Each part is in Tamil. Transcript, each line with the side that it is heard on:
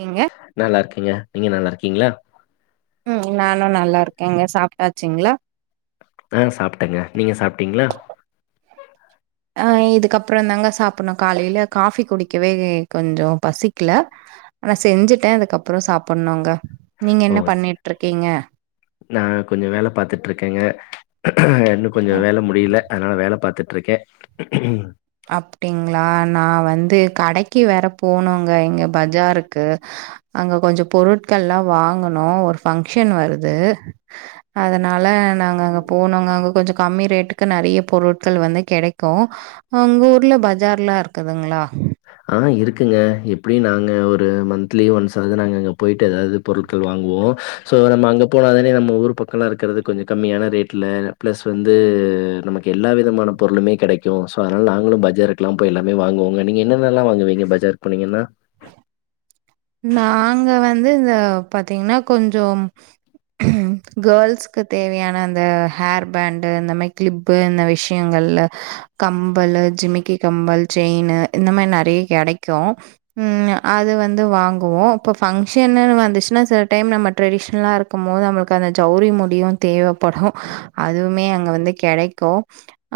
right: ஏங்க
left: நல்லாருக்கேங்க நீங்க நல்லாருக்கீங்ளா
right: ம் நானு நல்லாருக்கேங்க சாப்பிட்டாச்சுங்ளா
left: ஆ சாப்ட்டேங்க நீங்க சாப்ட்டீங்ளா
right: ஆ இதுக்கப்றோந்தாங்க சாப்புட்ணூ காலையில காஃபி குடிக்கவே கொஞ்சோ பசிக்ல ஆனா செஞ்சுட்டே இதுக்கப்றோ சாப்புண்ணூங்க நீங்கென்ன பண்ணிட்ருக்கீங்க
left: நா கொஞ்சோ வேல பாத்துட்ருக்கேங்க இன்னு
right: ஓ
left: கொஞ்ச வேல முடில அத்னா வேல பாத்துட்ருக்கே
right: அப்டிங்ளா நா வந்து கடைக்கு வேற போணூங்க இங்க பஜாருக்கு அங்க கொஞ்சோ பொருட்கள்லா வாங்கணூ ஒரு ஃபங்க்ஷன் வருது அதனா ல நாங்க அங்க போணூங்க அங்க கொஞ்சொ கம்மி ரேட்டுக்கு நறைய பொருட்கள் வந்து கெடைக்கூ ஆ உங்க ஊருல பஜார்லா இருக்குதுங்ளா
left: ஆ இருக்குங்க எப்பிடி நாங்க ஒரு மந்த்லி ஒன்ஸாவ்து நாங்க அங்க போய்ட்டு ஏதாவ்து பொருட்கள் வாங்குவோ சோ நம்ம அங்க போனா தானே நம்ம ஊர் பக்கோலா இருக்குறது கொஞ்சோ கம்மியான ரேட்ல ப்ளஸ் வந்து து நமக்கு எல்லா விதமான பொருளுமே கெடைக்கூ சோ அத்னால நாங்களு பஜார்க்கெல்லா எல்லாமே வாங்குவோங்க நீங்க எ ன்னென்னல்லா வாங்குவீங்க பஜாருக் போனீங்கன்னா?
right: நாங்க வந்து இந்த பாத்தீங்னா கொஞ்சோ கேள்ஸ்க்கு தேவையான அந் த ஹேர்பேண்டு இந்தமாய் க்ளிப்பு இந்த விஷ்யங்கள்ல கம்பல்லு ஜிமிக்கி கம் மல் செயினு இந்த மாயி நறைய கெடைக்கூ ம் அது வந்து வாங் குவோ இப்ப பங்க்ஷன்னுனு வந் துச்ன்னா சில டைம் நம்ம ட்ரெடிஷ்னலா இருக்குமோது நம்ளுக்கு அந்த ஜௌரி முடியு தேவைப்படூ அதுவு மே அங்க வந்து கெடைக்கூ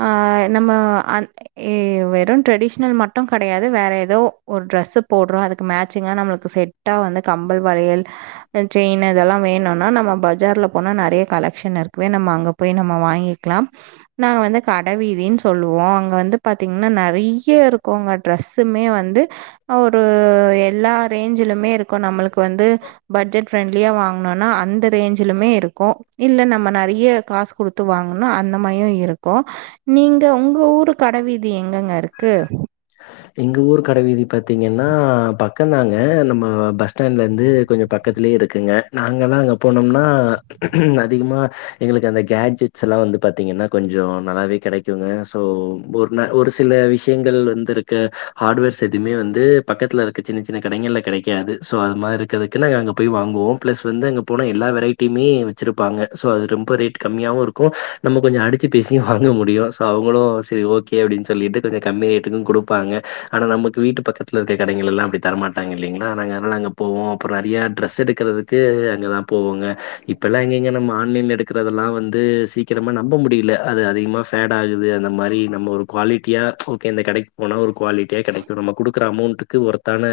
right: ஆ நம்ம அந் ஏ வெறு ட்ரெடிஷ்னல் மட்டு கெடையாது வேற எதோ ஒரு ட்ரெஸ்ஸு போட்றோ அதுக்கு மேட்சிங்கா நம்ளு கு செட்டா வந்து கம்பல் வளையல் செயினு இதெல்லா வேணுனா நம்ம பஜார்ல போனா நறைய கல் கலெக்ஷன் இருக்கவே நம்ம அங்க போய் நம்ம வாங்கிக்கலாம். நாங்க வந்து கடவீதி சொல்லுவோ. அங்க வந்து பாத்தீங்னா நெறையா இருக்கு அங்க ட்ரெஸ்ஸுமே வந்து ஒரு எல்லா ரேஞ்சிலுமே இருக்கு நம்மளுக் கு வந்து பட்ஜெட் ஃப்ரெண்ட்லியா வாங்னுனா அந்த ரேஞ்சிலுமே இருக்கு‌. இல்ல நம்ம நெறையா காஸ் குடுத்து வாங்குனா அந்த மாய்யு இருக்கு. நீங்க உங்க ஊரு கடவீதி எங்கங்க இருக்கு? கு
left: எங்க ஊர் கடவீதி பாத்தீங்கன்னா பக்கந்தாங்க. அ நம்ம பஸ் ஸ்டாண்ட்லருந்து கொஞ்சோ பக் கத்திலே இருக்குங்க. நாங்கல்லா அங்க போனம்னா அதிகமா எங்களுக்கு அந்த கேஜெட்ஸ் எல்லா வந் து பாத்தீங்கன்னா கொஞ்சோ நல்லாவே கெடைக்குங்க. சோ ஒரு நே ஒரு சில விஷ்யங்கள் வந்துருக் கு. ஹார்டுவேர்ஸ் எதுமே வந்து பக்கத்துலருக்க சின்ன சின்ன கடைங்கள்ல கெடைக்காது. சோ அது மார்ருக்கறதுக்கெல்லா அங்க போய் வாங்குவோ. ப்ளஸ் வந்து அங்க போனா எல்லா வெரைட்டியுமே வெச்சிருப்பாங்க. சோ அது ரொம்ப ரேட் கம்மியாவு இருக்கு நம்ம கொஞ்சோ அடிச்சு பேசி வாங்க முடியு. சோ அவுங்களு செரி ஓகே அப்டின் சொல்லிட்டு கொஞ்சோ கம்மி ரேட்டுக்கு குடு ப்பாங்க. ஆனா நமக்கு வீட்டு பக்கத்துலருக்க கடைங்களெல்லா அப்டி தரமாட்டாங்க இல்லீங்ளா நாங்க அத்னால் நாங்க போவோ. அப்ற நறையா ட்ரஸ் எடுக்கறதுதுக்கு அங்க தா போவோங்க. இப்பெல்லா எங்கீங்க நம்ம ஆன்லைன்ல எடுக்கறதெல் லா வந்து சீக்கிரமா நம்ப முடியில. அது அதிகமா ஃபேட் ஆகுது‌ அந்த மாரி நம்ம ஒரு க்வாலிட்டியா ஓகே இந்த கடைக் போனா ஒரு க்வாலிட்டியா கெடைக்கு நம்ம குடுக்கற அமௌண்ட்டு க்கு வொர்த்தான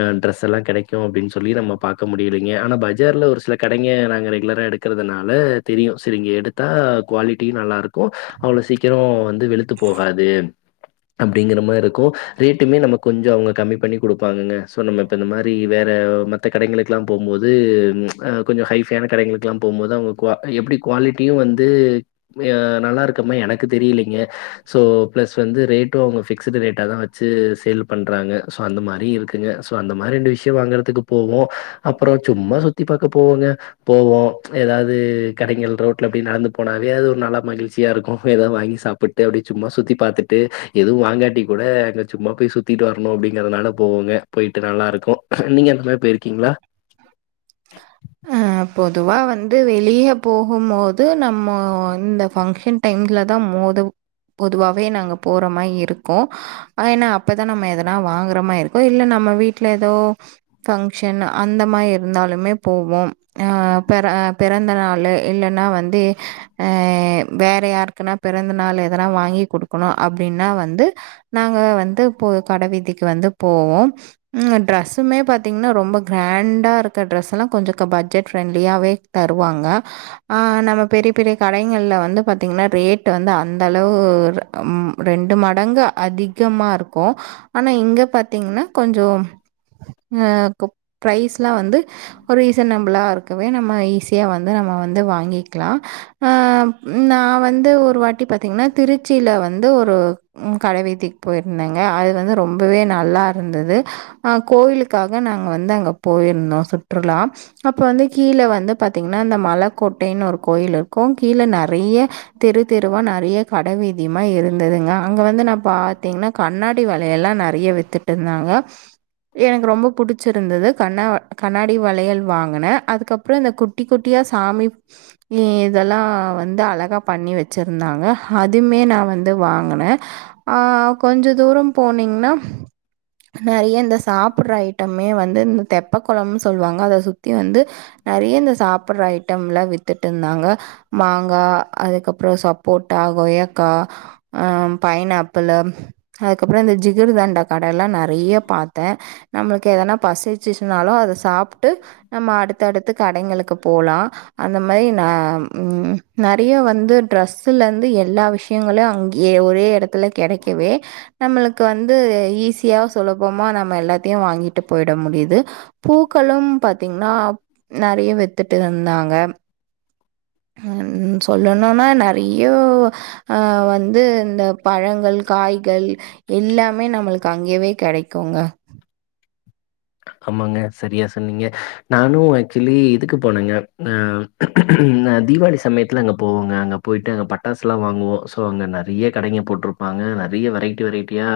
left: அ ட்ரஸ் எல்லா கெடைக்கு அப்டின் சொல்லி நம்ம பாக்க முடியலீங்க. ஆனா பஜார்ல ஒரு சில கடைங் ங்க நாங்க ரெகுலரா எடுக்கறதுனால தெரியு. செரி இங்க எடுத்தா க்வாலிட்டியு நல்லா இருக்கு, அவ்ளோ சீக் கிராமா வந்து வெளுத்து போகாது அப் டிங்கற மார்ருக்கு. ரேட்டுமே நம்ம கொஞ்சோ அவுங்க கம்மி பண்ணி குடுப்பாங்கங்க. சோ நம்ம இப்ப இந்த மாரி வேற மத்த கடைங்களுக்குல்லா போம்போது அ கொஞ்சோ ஹைஃபையான கடைங்களுக்குல்லா போம்போது அவுங்க க்வா அது எப்டி க்வாலிட்டியு வந்து அ நல்லா இருக்குமா எனக்கு தெரிலீங்க. சோ ப்ளஸ் வந்து ரேட் டு அவுங்க ஃபிக்ஸுடு ரேட்டா தா வச்சு சேல் பண்றாங்க. சோ அந்த மாரி இருக்குங்க. சோ அந்த மார் ரெண்டு விஷ்யோ வாங்கறத்துக்கு போவோ. அப்பறோ சும்மா சுத்தி பாக்க போவோங்க. போவோ எதாவ்து கடைங்கள் ரோட் ல அப்டியே நடந்து போனாவே அது ஒரு நல்லா மகி்ழ்ச்சியாருக்கு. எதா வாங்கி சாப்பிட்டு அப்டியே சும்மா சுத்தி பாத்துட்டு எது வாங்காட்டி கூட அங்க சும்மா போய் சுத்திட்டு வரனு அப்டிங்கறதுனால போவோங்க. போய்ட்டு நல்லாருக்கு. நீங்க இந்த மாரி போய்ருக்கீங்ளா?
right: அ பொதுவா வந்து வெளிய போகும் போது நம்மோ இந்த ஃபங்க்ஷன் டைம்ல தா மோதுவ் பொதுவாவே நாங்க போற மாயி இருக்கு. அ ஏன்னா அப்பதா நம்ம எதுனா வாங்கற மாயி இருக்கு இல்ல நம் நம்ம வீட்ல எதோ ஃபங்க்ஷன் அந்த மாய் இருந்தாலுமே போவோ‌. அ பிற அ பிறந்த நாளு இல்லன்னா வந்து அ வேற யாருக்குன்னா பிறந்த நாளு எதனா வாங்கி குடுக்கனு அப்டின்னா வந்து நாங்க வந்து போ கடவீதிக்கு வந்து போவோ. ம் ட்ரஸ்ஸுமே பாத்தீங்னா ரொம்ப க்ராண்டா இருக்க ட்ரெஸ் எல்லா கொஞ்சோ க பட்ஜெட் ஃப்ரெண்ட்லியாவே தருவாங்க. அ நம்ம பெரிய பெரிய கடைங்கள்ல வந்து பாத்தீங்கன்னா ரேட் வந் து அந்தளவு ர ம் ரெண்டு மடங்கு அதிகமாருக்கு. ஆனா இங்க பாத் தீங்னா கொஞ்சோ அ கு ப்ரைஸ்லா வந்து ரீசனபிளா இருக் கவே நம்ம ஈஸியா வந்து நம்ம வந்து வாங்கிக்கலா அ நா வ ந்து ஒரு வாட்டி பாத்தீங்கனா திருச்சில வந்து ஒரு ம் கடவீதிக்கு போயிருந்தாங்க அது வந்து ரொம்பவே நல்லா இருந்தது அ கோயிலுக்காக நாங்க வந்து அங்க போயிர்ந்தோ சுற்றுலா அப்ப வந்து கீழ வந்து பாத்தீங்கனா இந்த மலக்கோட்டைனு ஒரு கோயிலிருக்கு கீழ நெறைய தெரு தெருவா நெறைய கடைவீதி மாய் இருந்ததுங்க அங்க வந்து நா பாத்தீங்ன்னா கண்ணாடி வளையல்லா நெறைய வித்துட்டு இருந்தாங்க எனக்கு ரொம்ப புடிச்சிருந்தது கண்ணா கண்ணாடி வளையல் வாங்குனே அதுக் கப்றோ இந்த குட்டி குட்டியா சாமி இ இதெல்லா வந்து அழகா பண்ணி வெச்சிருந்தாங்க அதுமே நா வந்து வாங்குனே ஆ கொஞ்ச தூரோ போனீங்ன்னா நெறைய இந்த சாப்பிட்ற ஐட்டம்மே வந்து இந்த தெப்ப குளம்னு சொல்வாங்க அத சுத்தி வந்து நெறைய இந்த சாப்பிட்ற ஐட்டம்லா வித்துட்டுருந்தாங்க மாங்கா, அதுக்கப் றோ சப்போட்டா, கொய்யாக்கா, அ பைனாப்பிளு, அதுக்கப்றோ இந்த ஜிகிரு தண்டா கடயெல்லா நெறைய பாத்தே நம்மளுக் எதனா பசிச்சிச்னாலு அத சாப்புட்டு நம்ம அடுத்தடுத்து கடைங்களுக்கு போலா அந்த மாரி ந ம் நெறைய வந்து ட்ரஸ்ஸுலந்து எல்லா விஷயங்களு அங்கியே ஒரே எடத்துல கெடைக்கவே நம்மளுக்கு வந்து ஈஸியா சுலபமா நம்ம எல்லாத்தையு வாங்கிட்டு போயிட முடியிது பூக்களும் பாத்தீங்ன்னா நெறைய வித்துட்டு இருந்தாங்க ம் சொல்லணுன்னா நெறையோ அ வந்து இந்த பழங்கள் காய்கள் எல்லாமே நம்மளுக்கு அங்கயவே கெடைக் குங்க
left: ஆமாங்க செரியா சொன்னீங்க நானு ஆக்சுவலி இதுக்கு போனேங்க அ நா தீபாவளி சமயத்தில அங்கே போவங்க அங்க போயிட்டு அங்க பட்டாசுலா வாங்குவோ சோ அங்கே நெறிய கடைங்க போட்ருப்பாங்க அ நெறைய வெரைட்டி வெரைட்டியா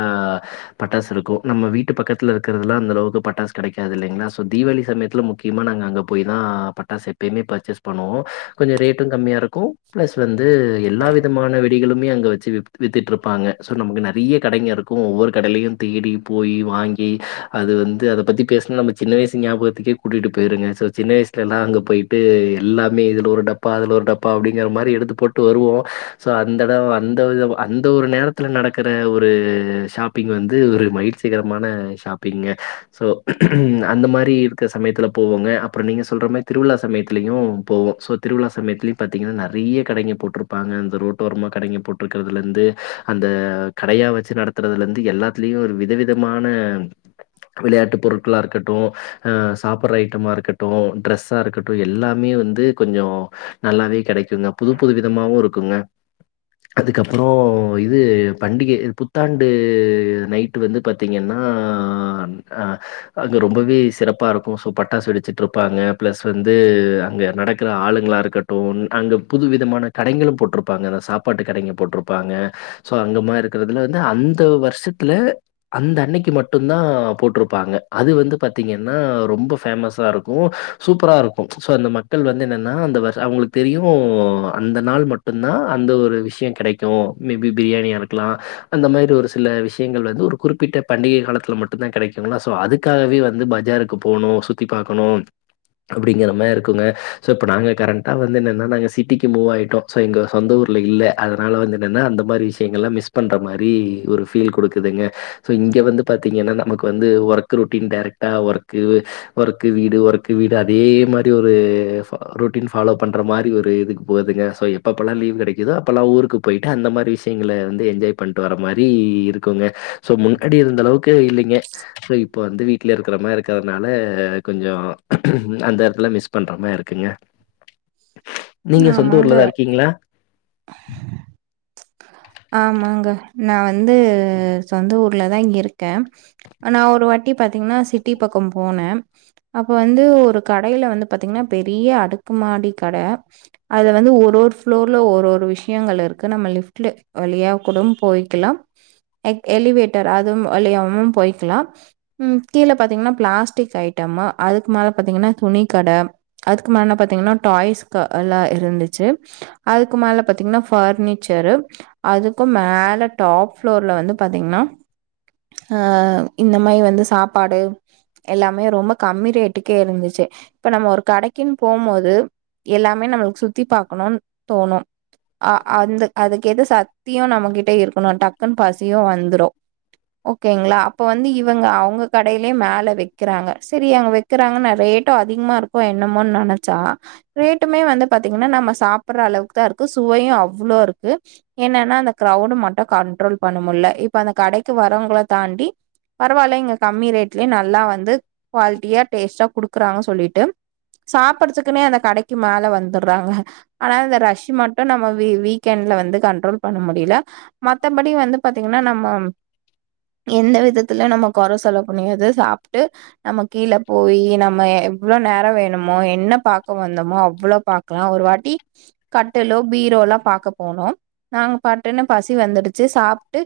left: பட்டாஸ்ருக்கு நம்ம வீட்டு பக்கத்துல இருக்கிறதுலா அந்த அளவுக்கு பட்டாஸ் கெடைக்காது இல்லிங்ளா சோ தீபாவளி சமயத்துல முக்கியமா நாங்க அங்க போய் தா பட்டாசு எப்பயுமே பர்ச்சேஸ் பண்ணுவோ கொஞ்சோ ரேட்டு கம்மியாருக்கு ப்ளஸ் வந்து எல்லா விதமான வெடிகளுமே அங்கே வெச்சி வித்துட்டு்ருப்பாங்க சோ நமக்கு நெறிய கடைங்கருக்கு ஒவ்வொரு கடையிலயு தேடி போயி வாங்கி அது வந்து அத பத்திப் பேச நம்ம சின்ன வயசு ஞாபகத்துக்கே கூட்டிட்டு போயிருங்க சோ சின்ன வயசுலெல்லா அங்க போயிட்டு எல்லாமே இதுல ஒருட் டப்பா அல ஒரு டப்பா அப்டிங்கிற மாதிரி எடுத்து போட்டு வருவோ சோ அந்த எடோ அந்த அந்த ஒரு நேரத்தில நடக்குற ஒரு ஷாப்பிங் வந்து ஒரு மகிழ்ச்சிகரமான ஷாப்பிங்கே சோ அந்த மாரி இருக்க சமயத்துல போவோங்க அப்புறோ நீங்க சொல்ற மாரி திருவிழா சமயத்துலயு போவோ சோ திருவிழா சமயத்துலயு பாத்தீங்கன்னா நெறிய கடைங்க போட்ருப்பாங்க அந்த ரோட்டோரமா கடைங்க போட்ருக்குறதுலந்து அந்த அ கடையா வெச்சி நடத்துறதுலந்து எல்லாத்துலயு ஒரு விதவிதமான விளையாட்டு பொருள் களாருக்கட்டு‌ அ சாப்பற்ற ஐட்டமாகருக்கட்டு ட்ரெஸ்ஸாகருக்கட்டு எல்லாமே வந்து கொஞ்சோ நல்லாவே கெடைக்குங்க புது புது விதமாவுருக்குங்க அதுக்கப்புறோ இது பண்டிக புத்தாண்டு நைட்டு வந்து பாத்தீங்கன்னா அ அ அ க அங்க ரொம்பவே சிறப்பாருக்கு ஸோ பட்டாசு வெடிச்சிட்ருப்பாங்க பிளஸ் வந்து அங்க நடக்குற ஆளுங்களா ளாருக்கட்டு அங்கு புது விதமானக் கடைகளு போட்ருப்பாங்க அந்த சாப்பாட்டு கடைங்க போட்ருப்பாங்க சோ அங்க மாரி இருக்குறதுல வந்து அந் து வருஷத்துல அந்த அன்னைக்கு மட்டுந்தா போட்ருப்பாங்க அது வந்து பாத்தீங்கன்னா ரொம்ப ஃபேமஸாருக்கு சூப்பராருக்கு சோ அந்த மக்கள் வந்து என்னன்னா அந்த வருஷ அவங்களுக்கு தெரியு அந்த நாள் மட்டு்ந்தா அந்த ஒரு விஷயோ கெடைக்கு மேபி பிரியாணியாருக்கலா அந்த மாரி ஒரு சில விஷயங்கள் வந்து ஒரு குறிப்பிட்ட பண்டிக காலத்துல மட்டுந்தா கெடைக்குங்களா சோ அதுக் காகவே வந்து பஜாருக்கு போணோ சுத்தி பாக்கணும் அப்டிங்கற மாரிருக்குங்க இப்ப நாங்க கரண்டா வந்து என்னன்னா நா சிட்டிக்கு மூவ் ஆயிட்டோ சோ எங்க சொந்த ஊர் ல இல்ல அதனால வந்து என்னன்ன அந்த மாரி விஷயங்கள்ளா மிஸ் பண்ற மாரி ஒரு பீல் குடுக்குதுங்க சோ இங்க வந்து பாத்தீங்கன்னா நமக்கு வந்து ஒர்க் ரொட்டீன் டேரெக்ட்டா ஒர்க்கு ஒர்க் கு வீடு ஒர்க்கு வீடு அதே மாரி ஒரு ஃப் ரொட்டின் ஃபாலோ பண்ற மாரி ஒரு இதுக் போகுதுங்க சோ எப்பப்பல்லா லீவ் கெடைக்குதோ அப்பல்லா ஊருக்கு போயிட்டு அந்தமாரி விஷயங்கள வந்து என்ஜாய் பன்ட்டு வர மாரி இருக்குங்க சோ முன்கட்டி இருந்த அளவுக்கு இல்லிங்க இப் போ வந்து வீட்ல இருக்குற மாரி இருக்கறனால கொஞ்சோ அந்த எடத்துல மிஸ் பண்ற மாரி இருக்குங்க நீங்க
right: ஆமாங்க.
left: சொந்தஊர்லதா இருக்கீங்ளா
right: ஆமாங்க நா வந்து சொந்த ஊர்லதாங் இருக் கே ஆனா ஒரு வாட்டி பாத்தீங்கன்னா சிட்டி பக்கம் போன அப்ப வந்து ஒரு கடையில வந்து பாத்தீங்கன்னா பெரிய அடுக்குமாடி கட அது வந் ஒரு ஒரு ஃப்ளோர்ல ஒரு ஒரு விஷயங்கள் இருக்கு நம்ம லிஃப் டு வழியா கூடம் போயிக்கலா எக் எலிவேட்டர் அதுவும் வழியவும் போய்க்கலா ம் கீழ பாத்தீங்களா ப்ளாஸ்டிக் ஐட்டம் ம அதுக்கு மேல பாத்தீங்கன்னா துணி கட அதுக்கு மேல பாத்தீங்கன்னா டாய்ஸ்க எல்லா‌ இருந்துச்சி அதுக்கு மேல பாத்தீங்ன்னா ஃபார்னிச்சரு அதுக்கும் மேல டாப் ஃப்ளோர்ல வந்து பாத்தீங்ன்னா அ இந்த மாரி வந்து சாப்பாடு எல்லாமே ரொம்ப கம்மி ரேட்டுக்கே இருந்துச்சி இப்ப நம்ம ஒரு கடைக்கின் போம்மோது எல்லாமே நம்மளுக்கு சுத்தி பாக்கணும்னு தோணு அ அந்த அது எது சக்த்தியு நம்மகிட்ட இருக்கணு டக்குன்னு பசியு வந்துரு ஓகேங்களா அப்ப வந்து இவங்க அவங்க கடையிலயே மேல வைக்கிறாங்க செரி அங்க வைக்கிறாங்க நெறைய ரேட்டு அதிகமா இருக்கு என்னமோ நெனைச்சா ரேட்டுமே வந்து பாத்தீங்கன்னா நம்ம சாப்ட்ற அளவுக்கு தா இருக்கு சுவையு அவ்ளோ இருக்கு என்னன்னா அந்த க்ரௌடு மட்டு கண்ட்ரோல் பண்ண முட்ல இப்ப அந்த கடைக்கு வரவங்கள தாண்டி பரவால்ல இங்க கம்மி ரேட்லய நெ நல்லா வந்து குவாலிட்டியா டேஸ்ட்டா குடுக்குறாங்க செல்லிட்டு சாப்பிடுறதுக்குனே அந்த கடைக்கு மேல வந்துடுறாங்க ஆனா அந்த ரஷ் மட்டு நம்ம வீக் வீக்கெண்ட்ல வந்து கண்ட்ரோல் பண்ண முடில மத்தபடி வந்து பாத்தீங்கன்னா நம்மோ எந்த விதத்துல நம்ம குற சொல்ல முடியாது சாப்ட்டு நம்ம கீழே போயி் நம்ம எவ்ளோ நேரோ வேணுமோ என்ன பாக்க வந்தோமோ அவ்ளோ பாக்கலா ஒரு வாட்டி கட்டிலோ ஃபீர் பீரோலா பாக்க போனோ நாங்க பாட்டுன்னு பசி வந்துடுச்சு சாப்ட்டு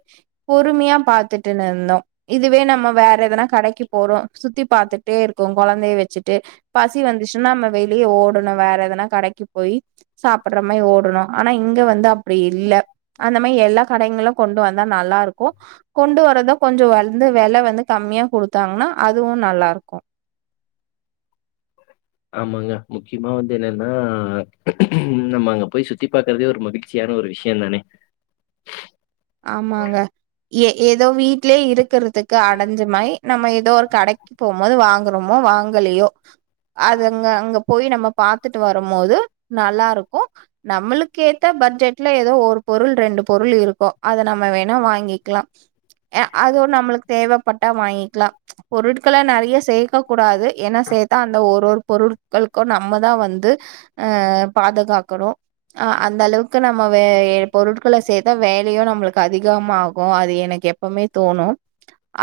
right: பொறுமையா பாத்துட்டு நிந்தோ இதுவே நம்ம வேற எதனா கடைக்கு போறோம் சுத்தி பாத்துட்டே இருக்கோ கெழந்தையை வெச்சுட்டு பசி வந்துச்சுன்னா நம்ம வெளியே ஓடணு வேற எதுனா கடைக்கு போய் சாப்ட்ற மாரி ஓடணு ஆனா இங்க வந்து அப் அப்டி இல்ல அந்த மாரி எல்லா கடைங்களும் கொண்டு வந்தா நல்லா இருக்கு கொண்டு வரறதா கொஞ்சோ வந்து வெல வந்து கம்மியா குடுத்தாங்கன்னா அதுவு நல்லா இருக்கு
left: ஆமாங்க முக்கியமா வந்து என்னன்னா நம்ம அங்க போய் சுத்தி பாக்கறதே ஒரு மகிழ்ச்சியான ஒரு விஷயந்தானே
right: ஆமாங்க ஏ ஏதோ வீட்லயே இருக்கிறதுக்கு அடஞ்சுமாரி நம்ம ஏதோ ஒரு கடைக்கு போம் போது வாங்குறோமோ வாங்கலியோ அதுங்க அங்க போய் நம்ம பாத்துட்டு வரும் போது நல்லா இருக்கு நம்மளுக்க ஏத்த பட்ஜெட்ல ஏதோ ஒரு பொருள் ரெண்டு பொருள் இருக்கு அத நம்ம வேணா வாங்கிக்கலா எ அதுவு நம்ளுக்கு தேவப்பட்டா வாங்கிக்கலா பொருட்கள நெறைய சேர்க்க கூடாது ஏன்ன சேத்தா அந்த ஒரு பொருட்களுக்கு நம்ம தா வந்து பாதுகாக்கணு அந்த அளவுக்கு நம்ம வே பொருட்கள சேதா வேண்ட லையு நம்ளுக்கு அதிகமாகு அது எனக்கு எப்பிமே தோணு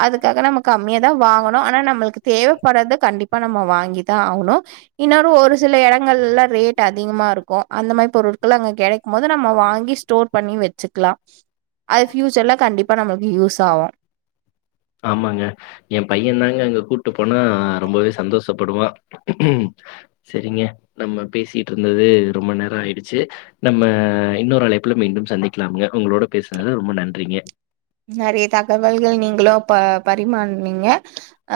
right: அதுக்காக நம்ம கம்மியா தா வாங்கணு ஆனா நம்மளுக்கு தேவப்பட்றது கண்டிப்பா நம்ம வாங்கிதா ஆகணு இன்னொரு ஒரு சில இடங்கள்லாம் ரேட் அதிகமா இருக்கு அந்த மாரி பொருட்கள் அங்க கெடைக்கும் போது நம்ம வாங்கி ஸ்டோர் பண்ணி வெச்சுக்லா அது ஃபியூச்சர்ல கண்டிப்பா நம்மளுக்கு யூஸ் ஆகு
left: ஆமாங்க ஏ பைய தாங்க அங்க கூட்டு போனா ரொம்பவே சந்தோஷப்படுவா செரிங்க நம்ம பேசிட்டு இருந்தது ரொம்ப நேரம் ஆயிடுச்சு நம்ம இன்னொரு அழை ப்ல மீண்டும் சந்திக்கலாமங்க உங்களோட பேசுறது ரொம்ப நன்றிங்க
right: நெறைய தகவல்கள் நீங்களு பரிமார்னிங்க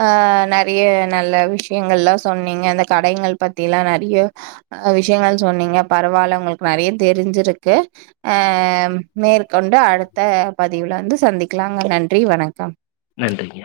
right: அ நெறைய நல்ல விஷயங்கள்லா சொன்னீங்க அந்த கடை பத்திலா நெறைய விஷயங்கள் சொன்னீங்க பரவாயில்ல உங்களுக்கு நெறைய தெரிஞ்சிருக்கு அ மேற்கொண்டு அடுத்த பதிவுல வந்து சந்திக்கலாங்க நன்றி வணக்கம்
left: நன்றிங்க